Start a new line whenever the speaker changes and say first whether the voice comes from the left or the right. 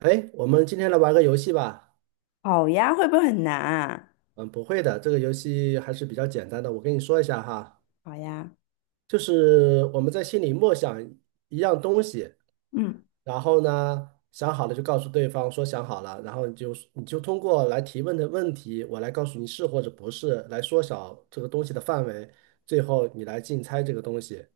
right: 哎，我们今天来玩个游戏吧。
left: 好呀，会不会很难啊？
right: 嗯，不会的，这个游戏还是比较简单的。我跟你说一下哈，
left: 好呀，
right: 就是我们在心里默想一样东西，
left: 嗯，
right: 然后呢，想好了就告诉对方说想好了，然后你就通过来提问的问题，我来告诉你是或者不是，来缩小这个东西的范围，最后你来竞猜这个东西，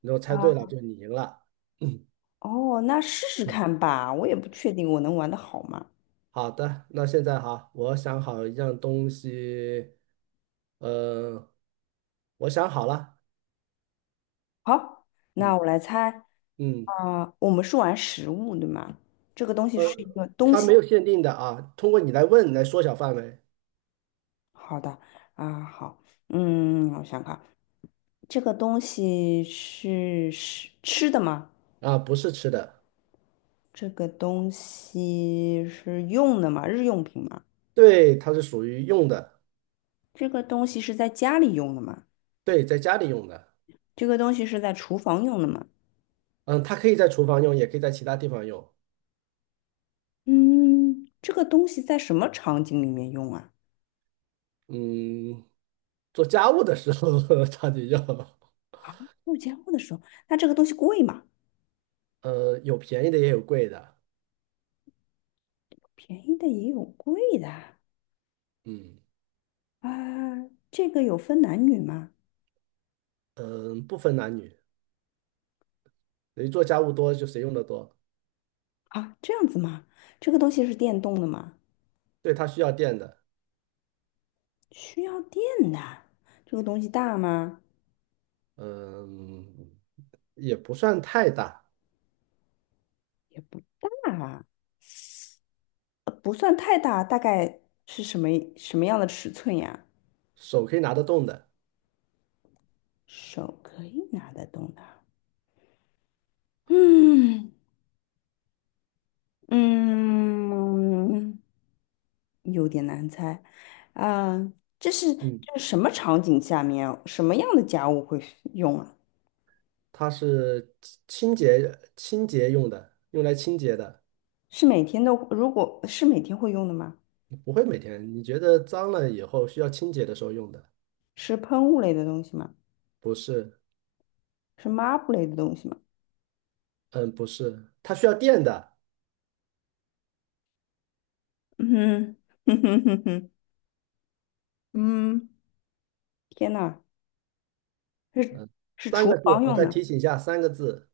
right: 你如果猜对了
left: 好，
right: 就你赢了。
left: 哦，那试试看吧，我也不确定我能玩得好吗？
right: 好的，那现在哈，我想好一样东西，呃，我想好了，
left: 好，那
right: 嗯
left: 我来猜，
right: 嗯，
left: 我们是玩食物对吗？这个东西
right: 呃，
left: 是一个东
right: 它没
left: 西。
right: 有限定的啊，通过你来问来缩小范围
left: 好的，好，嗯，我想看，这个东西是吃的吗？
right: 啊，不是吃的，
left: 这个东西是用的吗？日用品吗？
right: 对，它是属于用的，
left: 这个东西是在家里用的吗？
right: 对，在家里用的，
left: 这个东西是在厨房用的吗？
right: 嗯，它可以在厨房用，也可以在其他地方用，
left: 嗯，这个东西在什么场景里面用啊？
right: 嗯，做家务的时候 它就用，
left: 物交的时候，那这个东西贵吗？
right: 有便宜的也有贵的，
left: 便宜的也有贵的啊，
right: 嗯
left: 啊，这个有分男女吗？
right: 嗯，不分男女，谁做家务多就谁用的多，
left: 啊，这样子吗？这个东西是电动的吗？
right: 对，它需要电的。
left: 需要电的。这个东西大吗？
right: 嗯，也不算太大，
left: 也不大啊，不算太大，大概是什么样的尺寸呀？
right: 手可以拿得动的。
left: 手可以拿得动的。嗯嗯。有点难猜，啊、这是
right: 嗯，
left: 这是什么场景下面，什么样的家务会用啊？
right: 它是清洁用的，用来清洁的，
left: 是每天都，如果是每天会用的吗？
right: 不会每天。你觉得脏了以后需要清洁的时候用的？
left: 是喷雾类的东西吗？
right: 不是，
left: 是抹布类的东西吗？
right: 嗯，不是，它需要电的。
left: 嗯哼哼哼哼，嗯，天呐，是是
right: 三个
left: 厨
right: 字，
left: 房
right: 我
left: 用
right: 再
left: 的，
right: 提醒一下，三个字。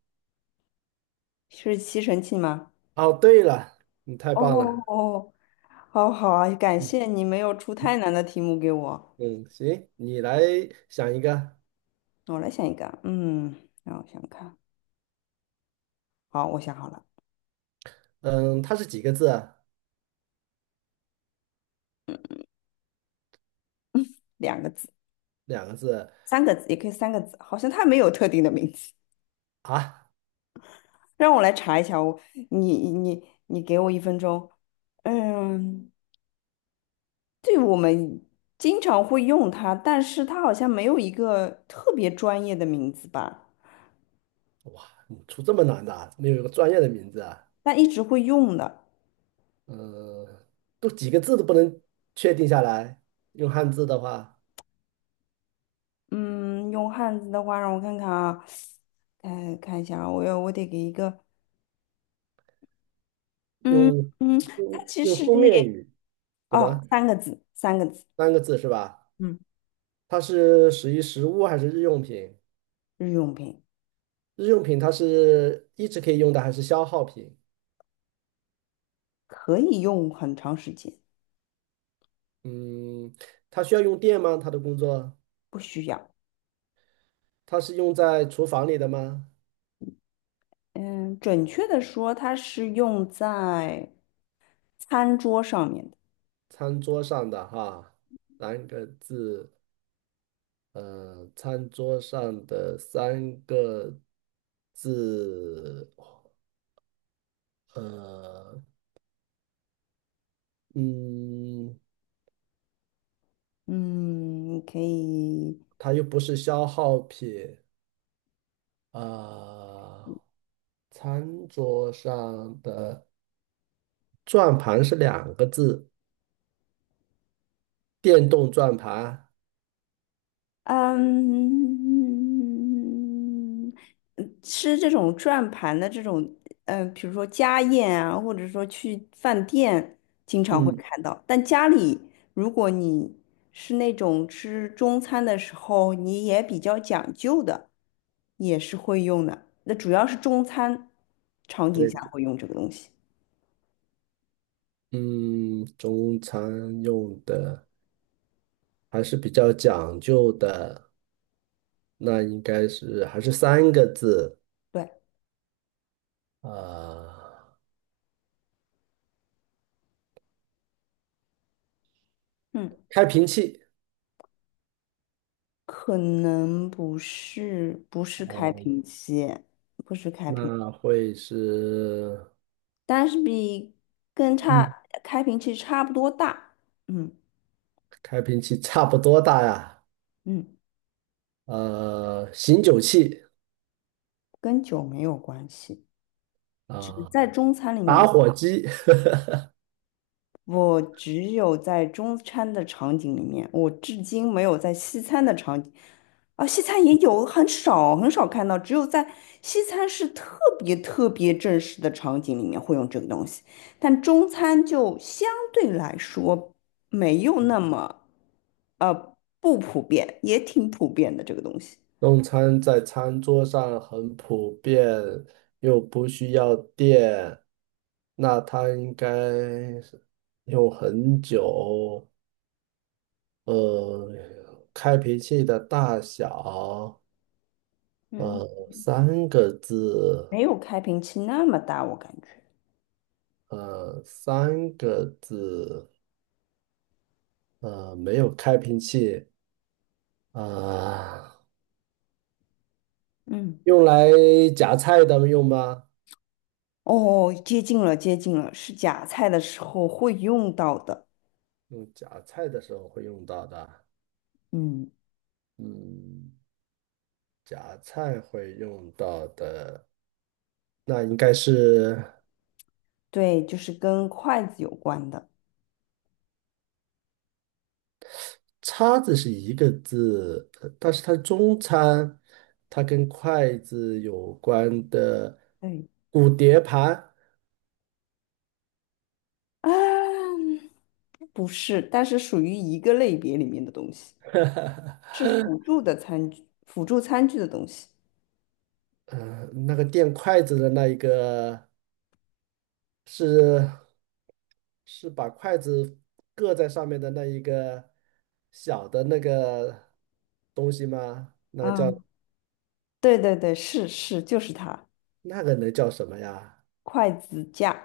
left: 是吸尘器吗？
right: 哦，对了，你太
left: 哦
right: 棒了。
left: 哦，好好啊，感
right: 嗯
left: 谢你没有出太难的题目给我。
right: 嗯，行，你来想一个。
left: 我来想一个，嗯，让我想看，好，我想好了，
right: 嗯，它是几个字啊
left: 两个字。
right: 两个字
left: 三个字，也可以三个字，好像它没有特定的名字。
right: 啊？啊
left: 让我来查一下，我你给我一分钟。嗯，对，我们经常会用它，但是它好像没有一个特别专业的名字吧，
right: 嗯出这么难的啊？没有一个专业的名字啊？
left: 但一直会用的。
right: 呃，都几个字都不能确定下来。用汉字的话，
left: 嗯，用汉字的话，让我看看啊，看看一下啊，我得给一个，嗯
right: 用
left: 嗯，它
right: 书
left: 其
right: 用
left: 实
right: 书面
left: 也
right: 语，什么
left: 哦，三个字，三个字，
right: 三个字是吧？
left: 嗯，
right: 它是属于食物还是日用品？
left: 日用品
right: 日用品它是一直可以用的还是消耗品？
left: 可以用很长时间，
right: 嗯，它需要用电吗？它的工作，
left: 不需要。
right: 它是用在厨房里的吗？
left: 嗯，准确的说，它是用在餐桌上面的。
right: 餐桌上的哈，三个字，餐桌上的三个字。呃，嗯，
left: 嗯，你可以，
right: 它又不是消耗品，啊，餐桌上的转盘是两个字，电动转盘，
left: 嗯，嗯吃这种转盘的这种，比如说家宴啊，或者说去饭店经常会
right: 嗯，
left: 看到。但家里，如果你是那种吃中餐的时候，你也比较讲究的，也是会用的。那主要是中餐场景下
right: 对，
left: 会用这个东西。
right: 嗯，中餐用的还是比较讲究的，那应该是还是三个字，
left: 对，
right: 啊，
left: 嗯，
right: 开瓶器，
left: 可能不是开瓶器，
right: 那会是，
left: 但是跟
right: 嗯，
left: 差开瓶器差不多大。嗯
right: 开瓶器差不多大呀。
left: 嗯，
right: 醒酒器
left: 跟酒没有关系，只是
right: 啊，
left: 在中餐里
right: 打
left: 面。
right: 火机，
left: 我只有在中餐的场景里面，我至今没有在西餐的场景，啊，西餐也有，很少看到，只有在西餐是特别正式的场景里面会用这个东西，但中餐就相对来说没有那么，不普遍，也挺普遍的这个东西，
right: 用餐在餐桌上很普遍，又不需要电，那它应该是用很久。呃，开瓶器的大小，
left: 嗯
right: 呃，三个字，
left: 没有开瓶器那么大，我感觉。
right: 三个字，没有开瓶器，啊、
left: 嗯
right: 用来夹菜的用吗？
left: 哦，接近了，接近了，是夹菜的时候会用到的。
right: 用夹菜的时候会用到的，
left: 嗯，
right: 嗯，夹菜会用到的，那应该是
left: 对，就是跟筷子有关的。
right: 叉子是一个字，呃但是它中餐，它跟筷子有关的
left: 对，
right: 骨碟盘，
left: 啊，不是，但是属于一个类别里面的东西，是辅助的餐具，辅助餐具的东西。
right: 嗯，那个垫筷子的那一个是是把筷子搁在上面的那一个小的那个东西吗？那个叫
left: 啊，对对对，是是，就是它，
right: 那个能叫什么呀？
left: 筷子架、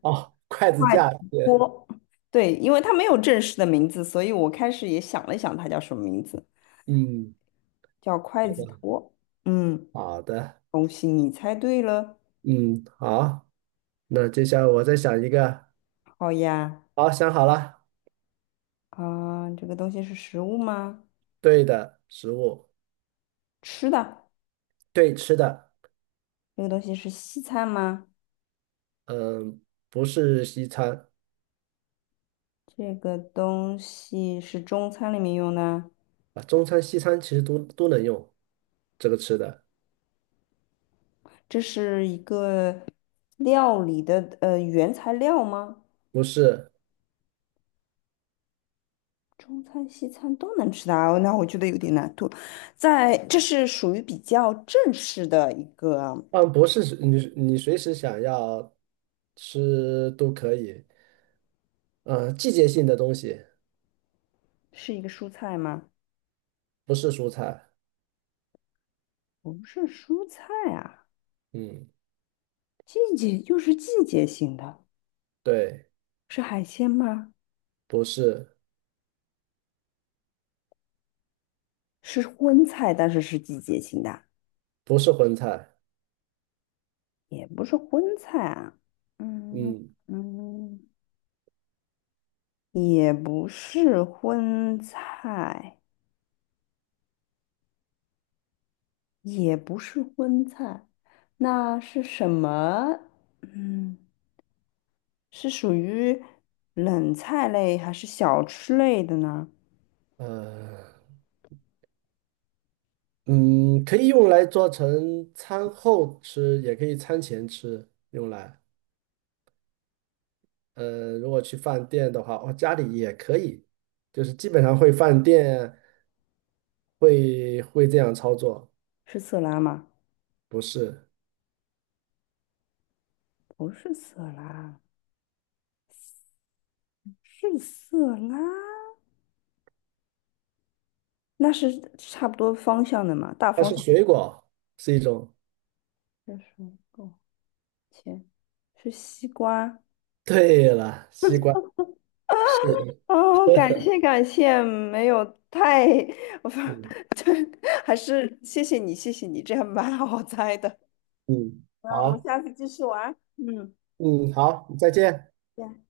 right: 哦，筷子
left: 筷子
right: 架，对，
left: 锅。对，因为它没有正式的名字，所以我开始也想了想，它叫什么名字，
right: 嗯，
left: 叫筷子托。嗯，
right: 好的，
left: 恭喜你猜对了。
right: 嗯，好，那接下来我再想一个，
left: 好呀，
right: 好，想好了，
left: 啊，这个东西是食物吗？
right: 对的，食物，
left: 吃的。
right: 对，吃的，
left: 这个东西是西餐吗？
right: 嗯，不是西餐
left: 这个东西是中餐里面用的？
right: 啊，中餐、西餐其实都能用这个吃的，
left: 这是一个料理的原材料吗？
right: 不是，
left: 中餐、西餐都能吃的啊，那我觉得有点难度。在，这是属于比较正式的一个，
right: 嗯，不是你你随时想要吃都可以，嗯，季节性的东西，
left: 是一个蔬菜吗？
right: 不是蔬菜，
left: 不是蔬菜啊，
right: 嗯，
left: 季节就是季节性的，
right: 对，
left: 是海鲜吗？
right: 不是，
left: 是荤菜，但是是季节性的，
right: 不是荤菜，
left: 也不是荤菜啊。嗯
right: 嗯，
left: 嗯，也不是荤菜，也不是荤菜，那是什么？嗯，是属于冷菜类还是小吃类的呢？
right: 呃。嗯，可以用来做成餐后吃，也可以餐前吃，用来。如果去饭店的话，哦，家里也可以，就是基本上会饭店会这样操作，
left: 是色拉吗？
right: 不是，
left: 不是色拉，是色拉，那是差不多方向的嘛，大
right: 它
left: 方
right: 是
left: 向。
right: 水果，是一种。
left: 这是个切，是西瓜，
right: 对了，西瓜，是的，
left: 哦，感谢感谢，没有太，我
right: 嗯
left: 对，还是谢谢你，谢谢你，这样蛮好猜的。
right: 嗯，
left: 那我们
right: 好，
left: 下次继续玩嗯，
right: 嗯好，再见。
left: 行。